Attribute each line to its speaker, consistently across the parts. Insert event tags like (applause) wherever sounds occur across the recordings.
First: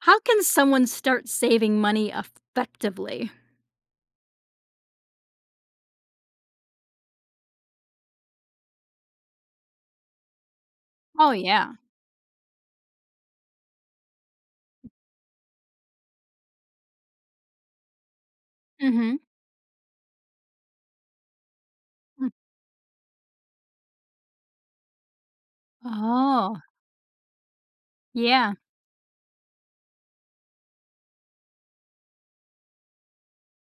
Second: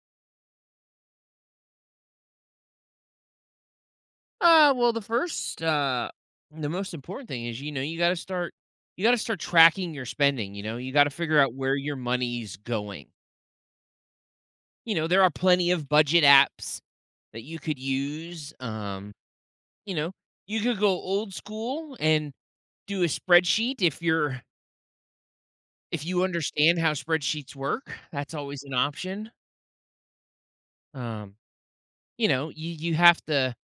Speaker 1: How can someone start saving money effectively?
Speaker 2: Uh, well, the first, uh, the most important thing is, you know, you got to start, you got to start tracking your spending. You know, you got to
Speaker 1: Oh,
Speaker 2: figure out
Speaker 1: yeah.
Speaker 2: where your money's going. You know, there are plenty of budget apps that you could use.
Speaker 1: Mhm.
Speaker 2: You know, you could go old school
Speaker 1: Mm.
Speaker 2: and do a spreadsheet if you
Speaker 1: Oh,
Speaker 2: understand how spreadsheets work. That's
Speaker 1: yeah.
Speaker 2: always an option. Um, you know,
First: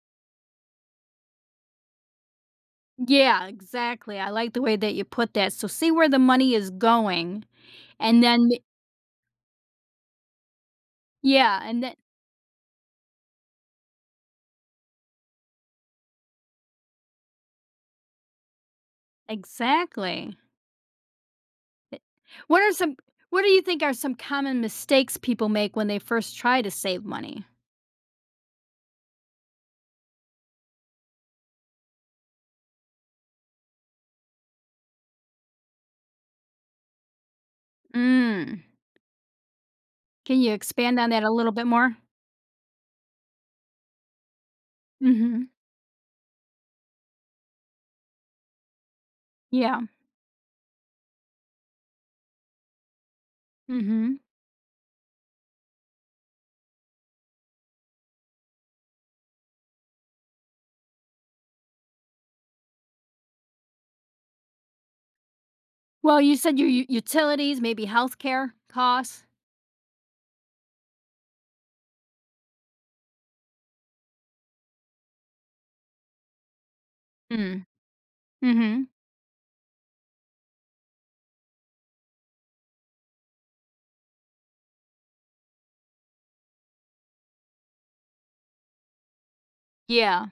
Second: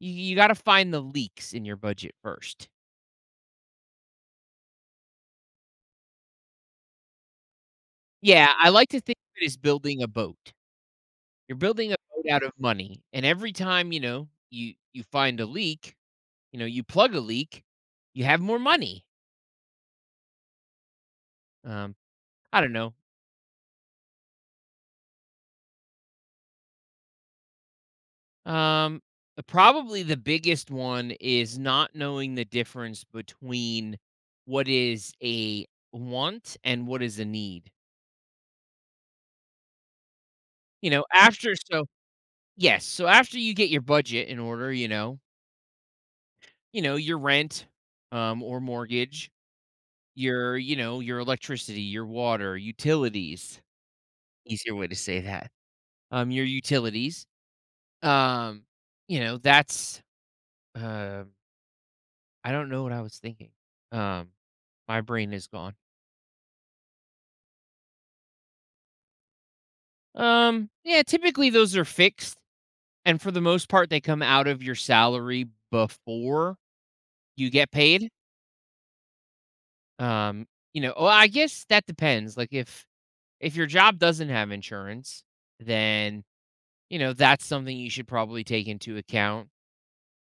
Speaker 2: you got to find the leaks in your budget first.
Speaker 1: Yeah, exactly. I like the way that you put that. So see where the money is going and then
Speaker 2: Yeah,
Speaker 1: m
Speaker 2: I like to think of it as building a boat. You're
Speaker 1: yeah, and
Speaker 2: building
Speaker 1: then
Speaker 2: a boat out of money, and every time, you know, you find a leak, you know, you plug a leak, you have more money.
Speaker 1: exactly.
Speaker 2: Um,
Speaker 1: Eh, what
Speaker 2: I
Speaker 1: are
Speaker 2: don't know.
Speaker 1: some what do you think are some common mistakes people make when they first try to save money?
Speaker 2: Um, Probably the biggest one is not knowing the difference between what is a want and what is a need.
Speaker 1: Mm. Can you
Speaker 2: You
Speaker 1: expand
Speaker 2: know,
Speaker 1: on that a little
Speaker 2: after
Speaker 1: bit
Speaker 2: so
Speaker 1: more?
Speaker 2: Yes, so after you get your budget in order,
Speaker 1: Mhm.
Speaker 2: you know, your rent, or mortgage,
Speaker 1: Yeah.
Speaker 2: your, you know, your electricity, your water, utilities.
Speaker 1: Mhm.
Speaker 2: Easier way to say that. Your utilities. Um, you know, that's, um, I don't know what I was thinking. Um, my brain is gone.
Speaker 1: Well, you said your u utilities, maybe healthcare costs.
Speaker 2: Yeah, typically those are fixed, and for the most part, they come out of your salary before you get paid.
Speaker 1: Mhm.
Speaker 2: Um, you know, well, I guess that depends. If your job doesn't have insurance, then you know that's something you should probably take into account.
Speaker 1: Yeah.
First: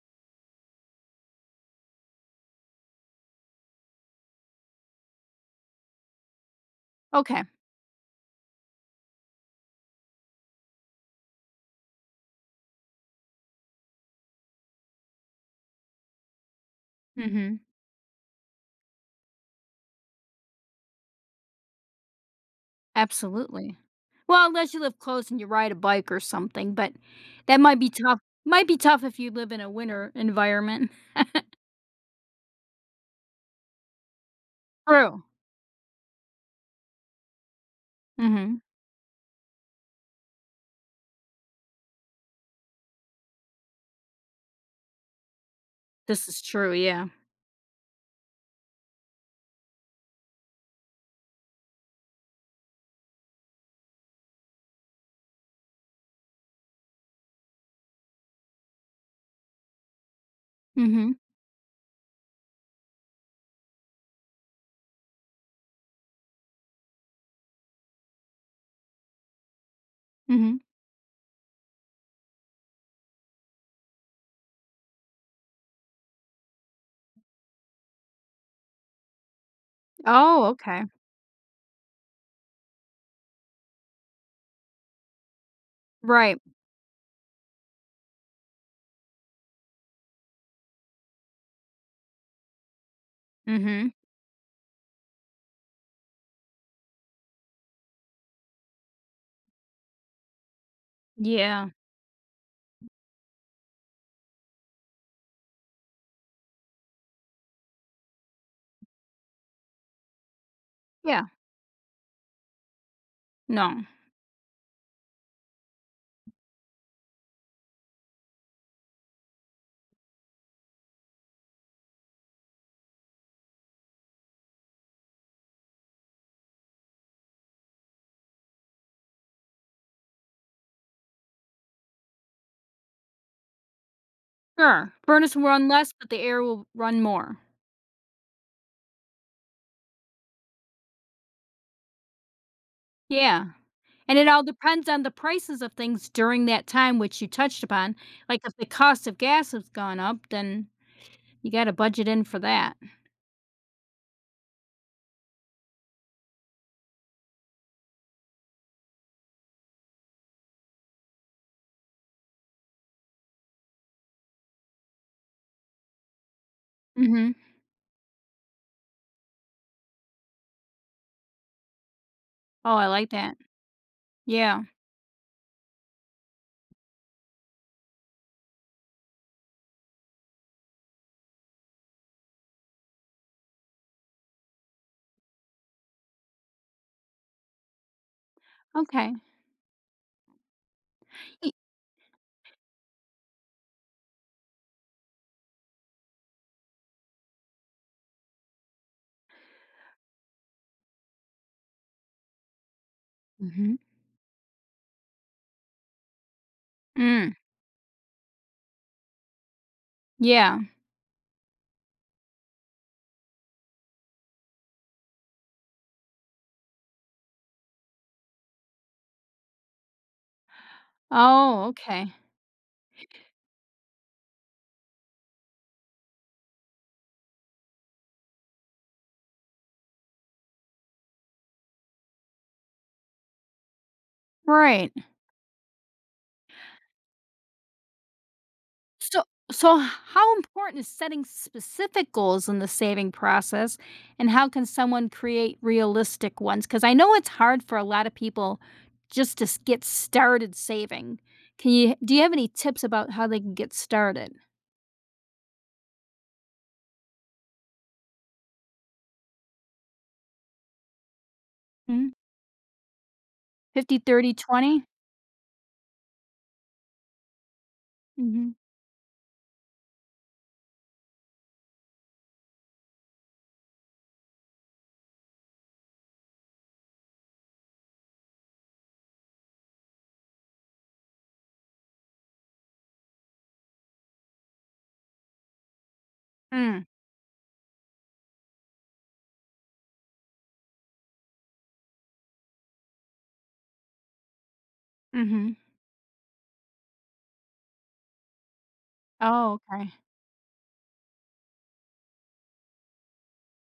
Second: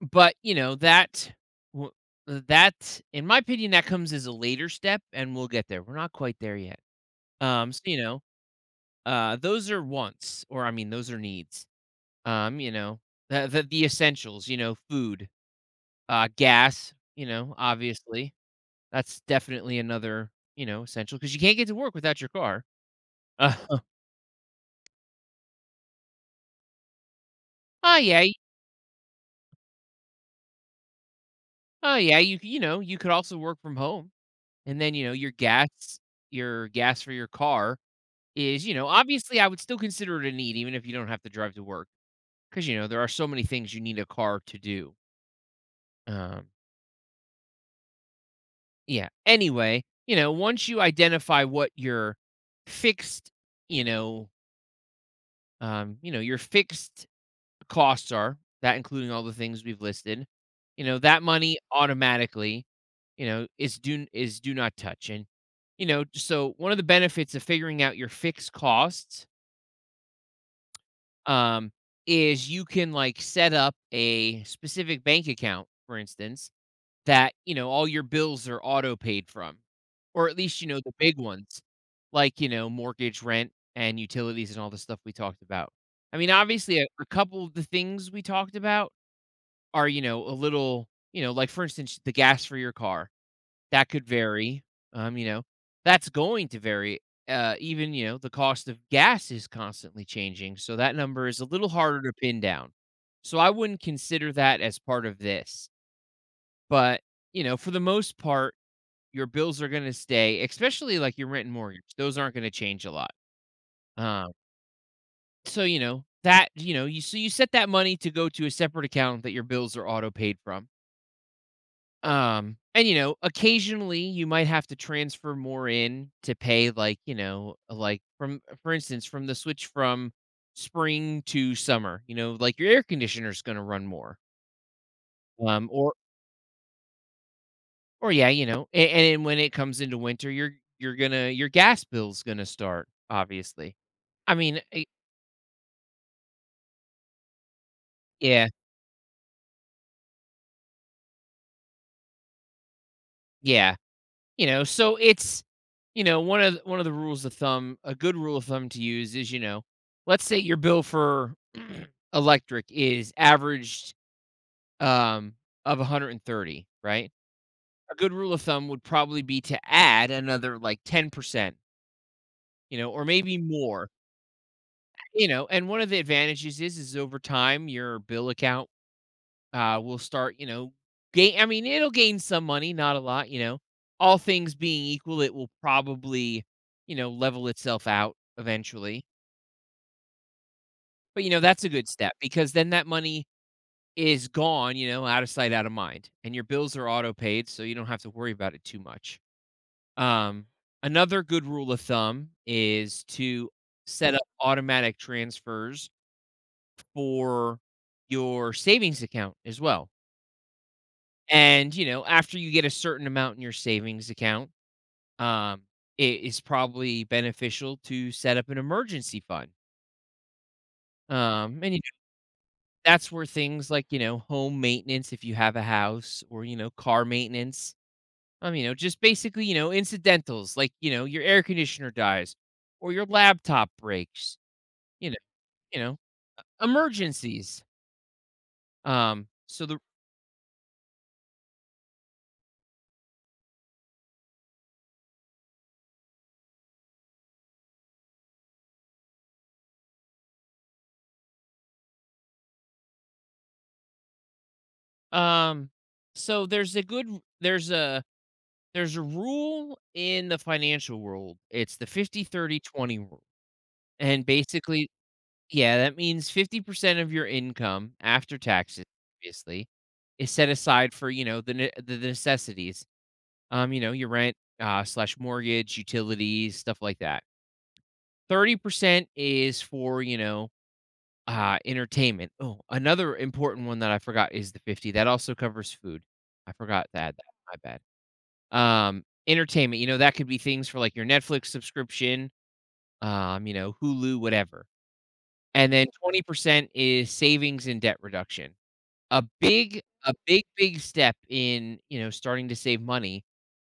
Speaker 2: But, you know, w that in my opinion, that comes as a later step, and we'll get there. We're not quite there yet.
Speaker 1: Okay.
Speaker 2: You know, those are wants, or I mean, those are needs. You know, the essentials, you know, food, gas, you know,
Speaker 1: Mhm.
Speaker 2: obviously. That's definitely another, you know, essential because you can't get to work without your car. Uh,
Speaker 1: Absolutely.
Speaker 2: (laughs)
Speaker 1: Well, unless you live close and you ride a bike or something, but that
Speaker 2: oh, yeah, y-
Speaker 1: might be tough if you live in a winter environment.
Speaker 2: oh, yeah, you know, you could also work from home, and then, you know,
Speaker 1: True.
Speaker 2: your gas for your car
Speaker 1: Mhm.
Speaker 2: is, you know, obviously, I would still consider it a need even if you don't have to drive to work because you know, there are so many things you need a car to do.
Speaker 1: This is
Speaker 2: Um,
Speaker 1: true, yeah.
Speaker 2: yeah, anyway, you know, once you identify what your fixed, you know, your fixed costs are, that including all the things we've listed, you know,
Speaker 1: Mhm.
Speaker 2: that money automatically, you know, is do not touch, and, you know, so one of the benefits of figuring out your fixed costs,
Speaker 1: Mhm.
Speaker 2: um, is you can like set up a specific bank account, for instance, that you know all your bills are auto paid from, or at
Speaker 1: Oh,
Speaker 2: least you know
Speaker 1: okay.
Speaker 2: the big ones, like you know mortgage, rent, and utilities, and all the stuff we talked about. I mean,
Speaker 1: Right.
Speaker 2: obviously, a couple of the things we talked about are you know a little you know like for instance the gas for your car that
Speaker 1: Mhm.
Speaker 2: could vary, um, you know, that's going to vary, even, you know, the cost of gas is constantly changing, so that number is a little
Speaker 1: Yeah.
Speaker 2: harder to pin down. So I wouldn't consider that as part of this, but, you know, for the most part, your bills are gonna stay, especially, like,
Speaker 1: Yeah.
Speaker 2: your rent and mortgage, those aren't gonna change a lot,
Speaker 1: No.
Speaker 2: um, you know, that you know, you so you set that money to go to a separate account that your bills are auto paid from. And, you know, occasionally you might have to transfer more in to pay like, you know, like from for instance, from the switch from spring to summer, you know, like your air conditioner's gonna run more.
Speaker 1: Sure. Furnace will run
Speaker 2: Um, or
Speaker 1: less, but the air will run more.
Speaker 2: or yeah, you know, and when it comes into winter, you're gonna your gas bill's gonna start,
Speaker 1: Yeah.
Speaker 2: obviously.
Speaker 1: And it
Speaker 2: I
Speaker 1: all
Speaker 2: mean, eh,
Speaker 1: depends on the prices of things during that time, which you touched upon. Like,
Speaker 2: yeah,
Speaker 1: if the cost of gas has gone up, then you gotta budget in for that.
Speaker 2: yeah. You know, so it's you know, one of the rules of thumb, a good rule of thumb to use is, you know, let's say your bill for (clears throat) electric is averaged, um, of 130, right?
Speaker 1: Mhm.
Speaker 2: A good rule of thumb would probably be to add another, like, 10%,
Speaker 1: Oh,
Speaker 2: you
Speaker 1: I
Speaker 2: know, or
Speaker 1: like that.
Speaker 2: maybe more,
Speaker 1: Yeah.
Speaker 2: you know, and one of the advantages is over time, your bill account, will start, you know, gain. I mean, it'll gain some money, not a lot, you know. All things being equal, it will probably, you know, level itself out eventually.
Speaker 1: Okay.
Speaker 2: But you know,
Speaker 1: E
Speaker 2: that's a good step because then that money is gone, you know, out of sight, out of mind, and your bills are auto paid, so you don't have to worry about it too much. Um, Another good rule of thumb is to
Speaker 1: Mhm.
Speaker 2: set up automatic transfers
Speaker 1: Mm.
Speaker 2: for your savings account as well.
Speaker 1: Yeah.
Speaker 2: And, you know, after you get a certain amount in your savings account, um, it is probably beneficial to set up an emergency fund.
Speaker 1: Oh,
Speaker 2: And you know,
Speaker 1: okay.
Speaker 2: that's where things like, you know, home maintenance, if you have a house, or, you know, car maintenance, you know, just basically, you know, incidentals like, you know, your air conditioner dies or your laptop breaks,
Speaker 1: Right.
Speaker 2: you know, you know, emergencies.
Speaker 1: So
Speaker 2: Um, so the,
Speaker 1: so how important is setting specific goals in the saving process, and how can someone create realistic ones? Because I know it's hard for a lot of people just to s get started saving. Can you do you have any tips about how they can get started?
Speaker 2: um, so there's a good, there's a, there's a rule in the financial world. It's the
Speaker 1: Mm.
Speaker 2: 50/30/20 rule.
Speaker 1: 50,
Speaker 2: And
Speaker 1: 30, 20?
Speaker 2: basically, yeah, that means 50% of your income after
Speaker 1: Mhm.
Speaker 2: taxes, obviously, is set aside for, you know, the necessities. You know, your rent, slash mortgage, utilities, stuff like that. 30% is for, you know, entertainment. Oh, another important one that I forgot is the 50. That also covers food. I
Speaker 1: Mm.
Speaker 2: forgot to add that. My bad. Entertainment, you know, that could be things for, like, your Netflix subscription, you know, Hulu, whatever.
Speaker 1: Mhm.
Speaker 2: And then 20% is savings and debt reduction.
Speaker 1: Oh, okay.
Speaker 2: A big, big step in, you know, starting to save money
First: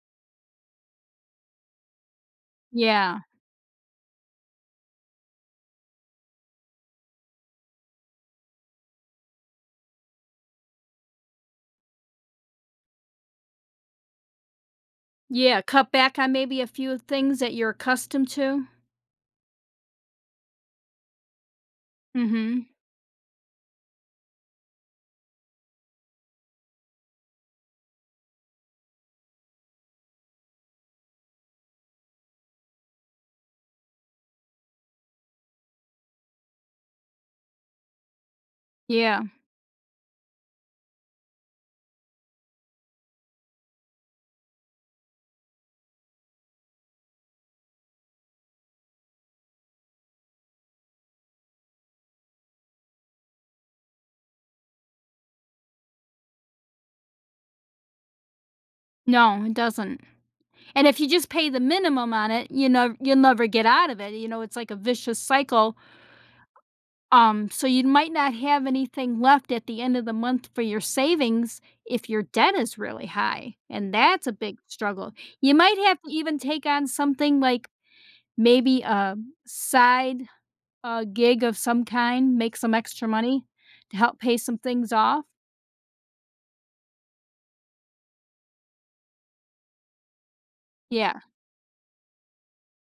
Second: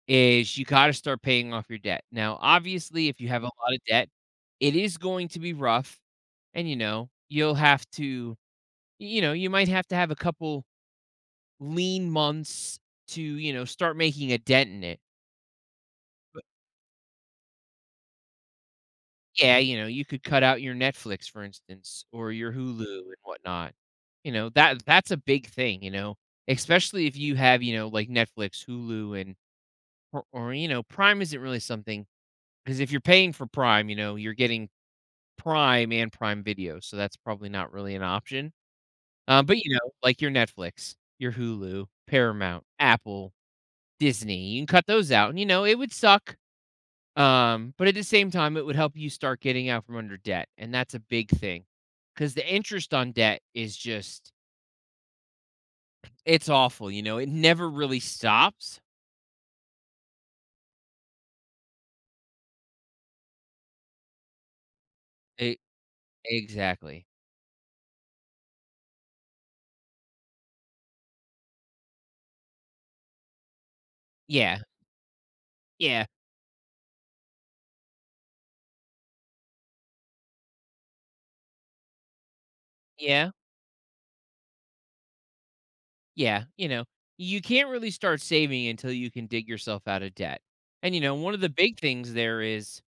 Speaker 2: is you gotta start paying off your debt. Now, obviously,
Speaker 1: Yeah.
Speaker 2: if you have a lot of debt, it is going to be rough, and, you know, you know, you might have to have a couple lean months to, you know, start making a dent in it.
Speaker 1: Yeah, cut back on maybe a few things that you're accustomed to.
Speaker 2: Yeah, you know, you could cut out your Netflix, for instance, or your
Speaker 1: Mhm.
Speaker 2: Hulu and whatnot. You know, that's a big thing, you know, especially if you have, you know, like Netflix, Hulu, and or you know, Prime isn't really something because if you're paying for Prime, you know, you're getting Prime and Prime Video, so that's probably not really an option.
Speaker 1: Yeah.
Speaker 2: But you know, like your Netflix, your Hulu, Paramount, Apple, Disney, you can cut those out, and you know, it would suck, but at the same time, it would help you start getting out from under debt, and that's a big thing, because the interest on debt is just it's awful, you know? It never really stops.
Speaker 1: No, it doesn't. And if you just pay the minimum on it, you know, you'll never get out of it. You know, it's like a vicious
Speaker 2: E
Speaker 1: cycle.
Speaker 2: Exactly.
Speaker 1: So you might not have anything left at the end of the month for your savings if your debt is really high. And that's a big
Speaker 2: Yeah.
Speaker 1: struggle. You might have
Speaker 2: Yeah.
Speaker 1: to even take on something like maybe a side gig of some kind, make some extra
Speaker 2: Yeah.
Speaker 1: money to help pay some things off.
Speaker 2: Yeah, you know, you can't really start saving until you can dig yourself out of debt. And, you know,
Speaker 1: Yeah.
Speaker 2: one of the big things there is,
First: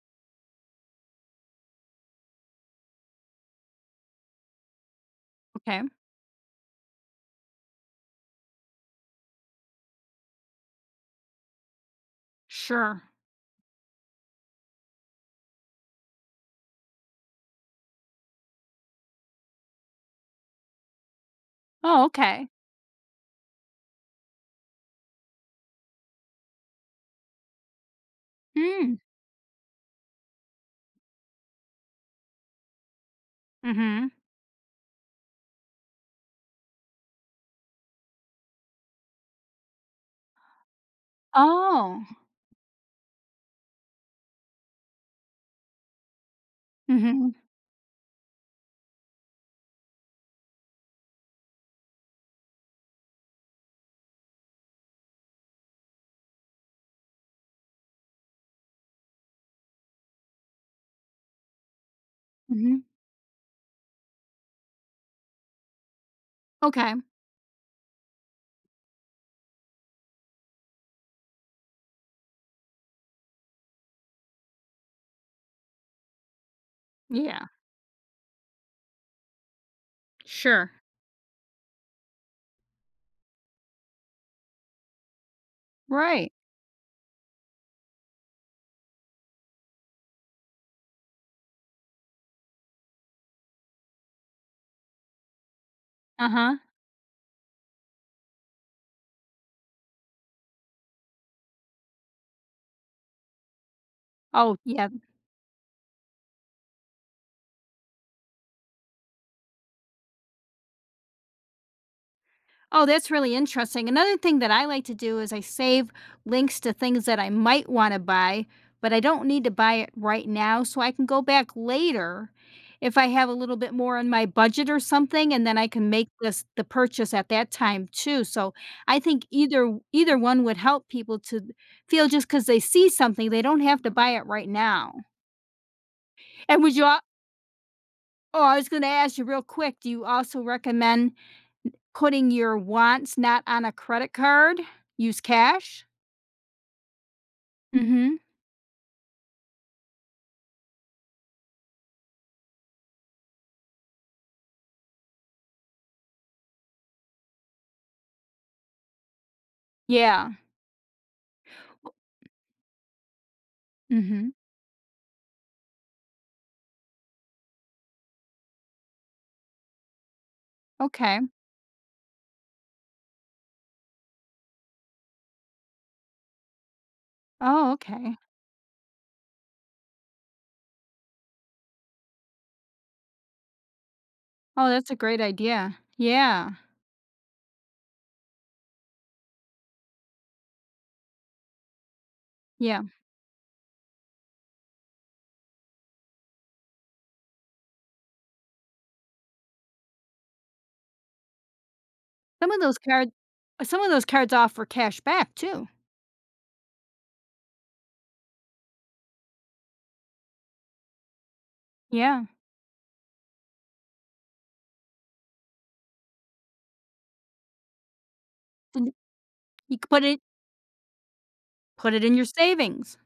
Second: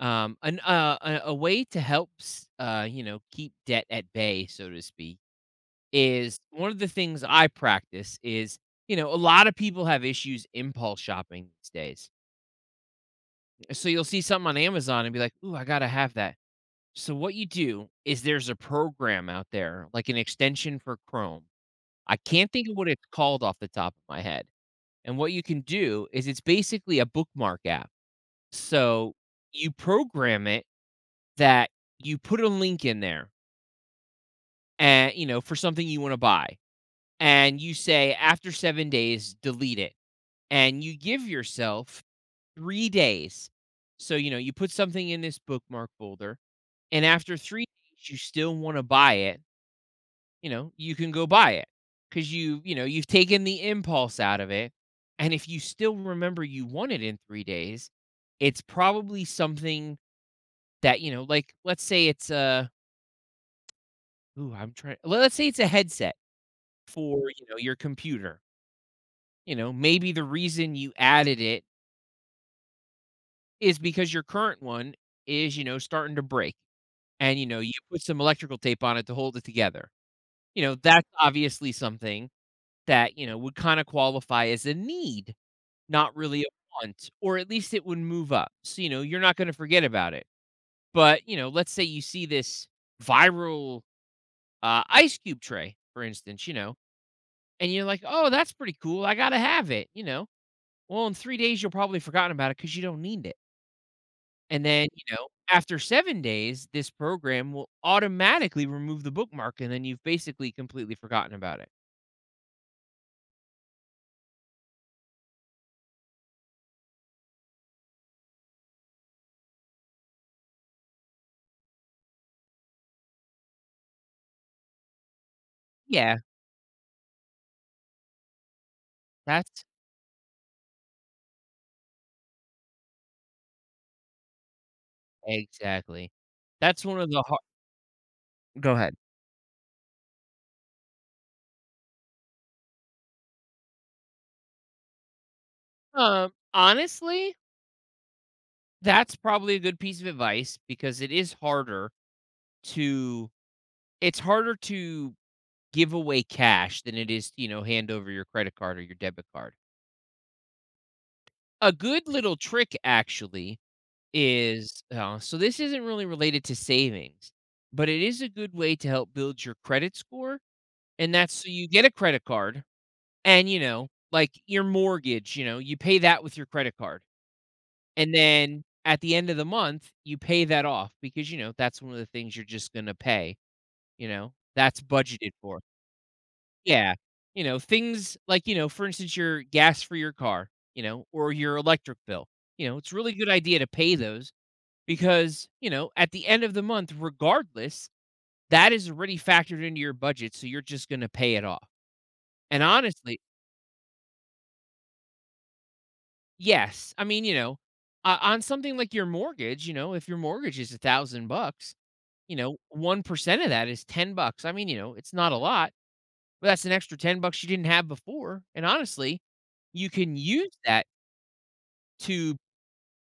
Speaker 2: an a way to help s you know, keep debt at bay, so to speak,
Speaker 1: Okay.
Speaker 2: is one of the things I practice is, you know, a lot of people have issues impulse shopping these days.
Speaker 1: Sure.
Speaker 2: So you'll see something on Amazon and be like, ooh, I gotta have that. So what you do is there's a program out there, like an extension for Chrome.
Speaker 1: Oh,
Speaker 2: I
Speaker 1: okay.
Speaker 2: can't think of what it's called off the top of my head. And what you can do is it's basically a bookmark app.
Speaker 1: Mm.
Speaker 2: So you program it that you put a link in there
Speaker 1: Mhm.
Speaker 2: and you know for something you want to buy, and you say after 7 days delete it, and you give yourself
Speaker 1: Oh.
Speaker 2: 3 days. So, you know, you put something in this bookmark folder, and
Speaker 1: Mhm.
Speaker 2: after 3 days, you still wanna buy it, you know, you can go buy it because you know, you've taken the impulse out of it, and if you still remember you want it in 3 days, it's probably something that, you know, like, let's say it's a
Speaker 1: Mhm.
Speaker 2: ooh, I'm trying, well, let's say it's a headset
Speaker 1: Okay.
Speaker 2: for, you know, your computer. You know, maybe the reason you added it is because your current one is, you know, starting to break and, you
Speaker 1: Yeah.
Speaker 2: know, you put some electrical tape on it to hold it together. You
Speaker 1: Sure.
Speaker 2: know, that's obviously something that, you know, would kinda qualify as a need, not
Speaker 1: Right.
Speaker 2: really a want, or at least it would move up. So, you know, you're not gonna forget about it. But, you know, let's say you see this viral, ice cube tray, for instance, you
Speaker 1: Uh-huh.
Speaker 2: know, and you're like, "Oh, that's pretty cool. I gotta have it," you know? Well, in 3 days, you'll probably forgotten about it because you don't need it.
Speaker 1: Oh,
Speaker 2: And then,
Speaker 1: yeah.
Speaker 2: you know, after 7 days, this program will automatically remove the bookmark, and then you've basically completely forgotten about it.
Speaker 1: Oh, that's really interesting. Another thing that I like to do is I save links to things that I might want to buy, but I don't need to buy it right now. So I can go back later if I have a little bit more in my budget or something, and then I can make
Speaker 2: Yeah,
Speaker 1: this the purchase at that time too. So I think
Speaker 2: that's
Speaker 1: either one would help people to feel just because they see something, they don't have to buy it right now.
Speaker 2: exactly.
Speaker 1: And would you
Speaker 2: That's one
Speaker 1: al-
Speaker 2: of the har.
Speaker 1: Oh, I was
Speaker 2: Go
Speaker 1: gonna
Speaker 2: ahead.
Speaker 1: ask you real quick, do you also recommend putting your wants not on a credit card, use cash?
Speaker 2: Honestly,
Speaker 1: Mhm.
Speaker 2: that's probably a good piece of advice because it is harder to. It's harder to give away cash than it is, you know, hand over your credit card or your debit card.
Speaker 1: Yeah.
Speaker 2: A good little trick, actually,
Speaker 1: Mhm.
Speaker 2: is so this isn't really related to savings, but it is a good way to help build your credit score. And
Speaker 1: Okay.
Speaker 2: that's, so you get a credit card and, you know, like your mortgage, you know, you pay that with your credit card.
Speaker 1: Oh,
Speaker 2: And
Speaker 1: okay.
Speaker 2: then at the end of the month, you pay that off because, you know, that's one of the things you're just going to pay, you know,
Speaker 1: Oh,
Speaker 2: that's
Speaker 1: that's a great
Speaker 2: budgeted for.
Speaker 1: idea. Yeah.
Speaker 2: Yeah. You know, things like, you know, for instance, your gas for your car, you know, or your electric bill. You know,
Speaker 1: Yeah.
Speaker 2: it's really good idea to pay those because you know at the end of the month regardless that is already factored into your budget, so you're just going to pay it off.
Speaker 1: Some of
Speaker 2: And
Speaker 1: those cards,
Speaker 2: honestly,
Speaker 1: some of those cards offer cash back too.
Speaker 2: yes, I mean, you know, on something like your mortgage, you know, if your mortgage is a thousand bucks,
Speaker 1: Yeah.
Speaker 2: you know, 1% of that is 10 bucks. I mean, you know, it's not a lot, but that's an extra 10 bucks you didn't have before. And
Speaker 1: And
Speaker 2: honestly,
Speaker 1: you could
Speaker 2: you can use that
Speaker 1: put it in your
Speaker 2: to
Speaker 1: savings.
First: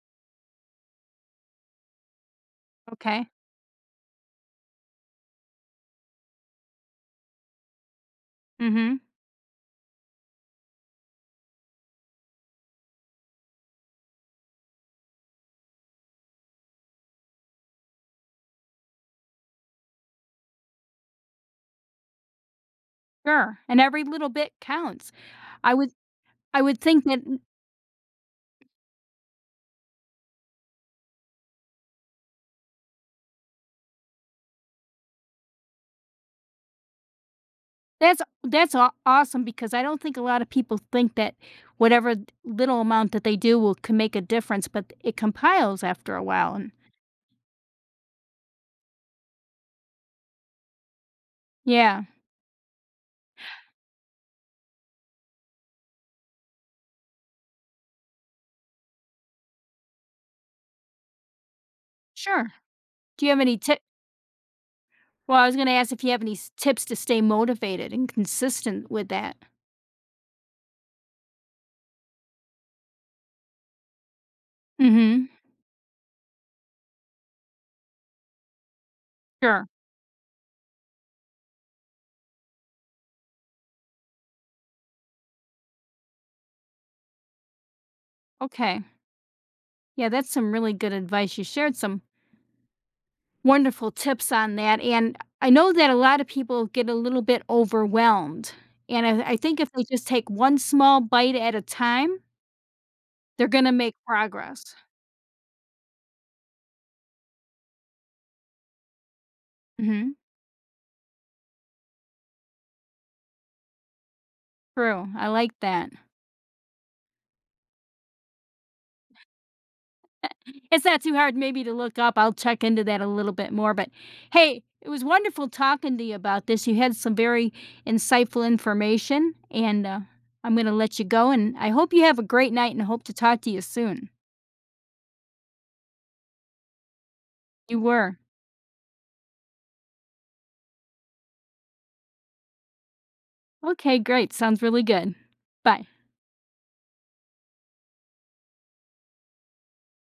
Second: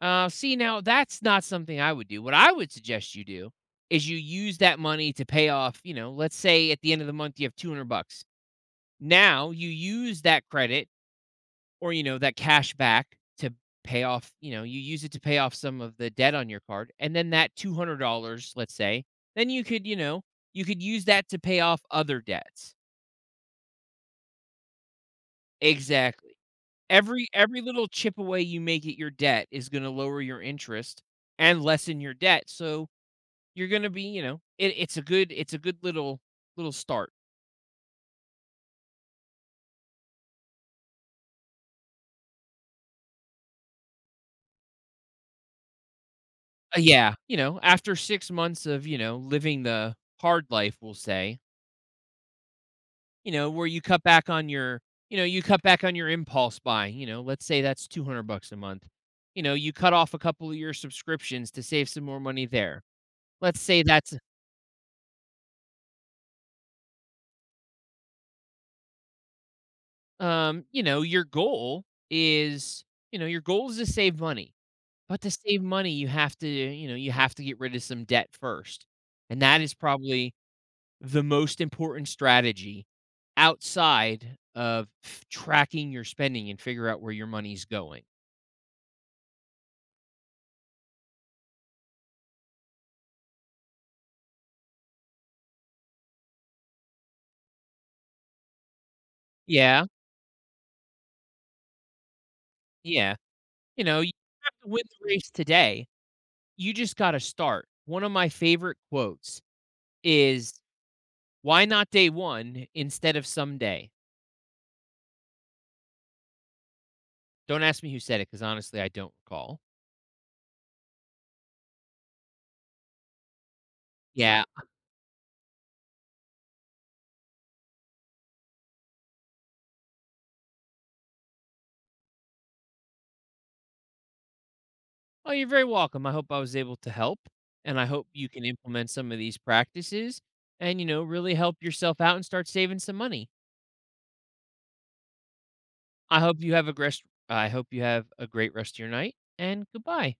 Speaker 2: See, now that's not something I would do. What I would suggest you
Speaker 1: Okay.
Speaker 2: do is you use that money to pay off, you know, let's say at the end of the month you have 200 bucks.
Speaker 1: Mhm.
Speaker 2: Now you use that credit or, you know, that cash back to pay off, you know, you use it to pay off some of the debt on your card. And then that $200, let's say, then you could, you know, you could use that to pay off other debts.
Speaker 1: Sure. And every little bit counts. I would
Speaker 2: Exactly.
Speaker 1: I would think that.
Speaker 2: Every little chip away you make at your debt is going to lower your interest and lessen your debt. So you're gonna be, you know, it's a good little start.
Speaker 1: That's aw awesome because I don't think a lot of people think that whatever little amount that they do will can make a difference, but it compiles after a while, and
Speaker 2: Yeah, you know, after 6 months of, you know, living the hard life, we'll say,
Speaker 1: yeah,
Speaker 2: you know, where you cut back on your, you know, you cut back on your impulse buy. You know, let's say that's 200 bucks a month. You know, you cut off a couple of your subscriptions to save some more money
Speaker 1: sure.
Speaker 2: there.
Speaker 1: Do you have any
Speaker 2: Let's
Speaker 1: tip
Speaker 2: say that's
Speaker 1: Well, I was gonna ask if you have any s tips to stay motivated and consistent with that.
Speaker 2: you know, your goal is, you know, your goal is to save money. But
Speaker 1: Mhm.
Speaker 2: to save money, you have to, you know, you have to get rid of some debt first. And that
Speaker 1: Sure.
Speaker 2: is probably the most important strategy outside of tracking your spending and figure out where your money's going.
Speaker 1: Okay. Yeah, that's some really good advice. You shared some wonderful tips on that, and I know that a lot of people get a little bit overwhelmed, and I think if they
Speaker 2: Yeah,
Speaker 1: just take one small bite at a time
Speaker 2: yeah.
Speaker 1: they're gonna
Speaker 2: You
Speaker 1: make
Speaker 2: know, you have to
Speaker 1: progress.
Speaker 2: win the race today. You just got to start. One of my favorite quotes
Speaker 1: Mhm.
Speaker 2: is, why not day one instead of someday?
Speaker 1: True, I like that.
Speaker 2: Don't ask me who said it because honestly, I don't recall.
Speaker 1: It's not too hard maybe to look up. I'll check into that a little bit more, but
Speaker 2: Yeah.
Speaker 1: hey, it was wonderful talking to you about this. You had some very insightful information, and, I'm gonna let you go, and I hope you have a great night and hope to talk to you soon.
Speaker 2: Oh, you're very welcome. I hope I was able to help. And
Speaker 1: You
Speaker 2: I hope
Speaker 1: were.
Speaker 2: you can implement some of these practices and, you know, really help yourself out and start saving some money.
Speaker 1: Okay, great. Sounds really good. Bye.
Speaker 2: I hope you have a great I hope you have a great rest of your night, and goodbye.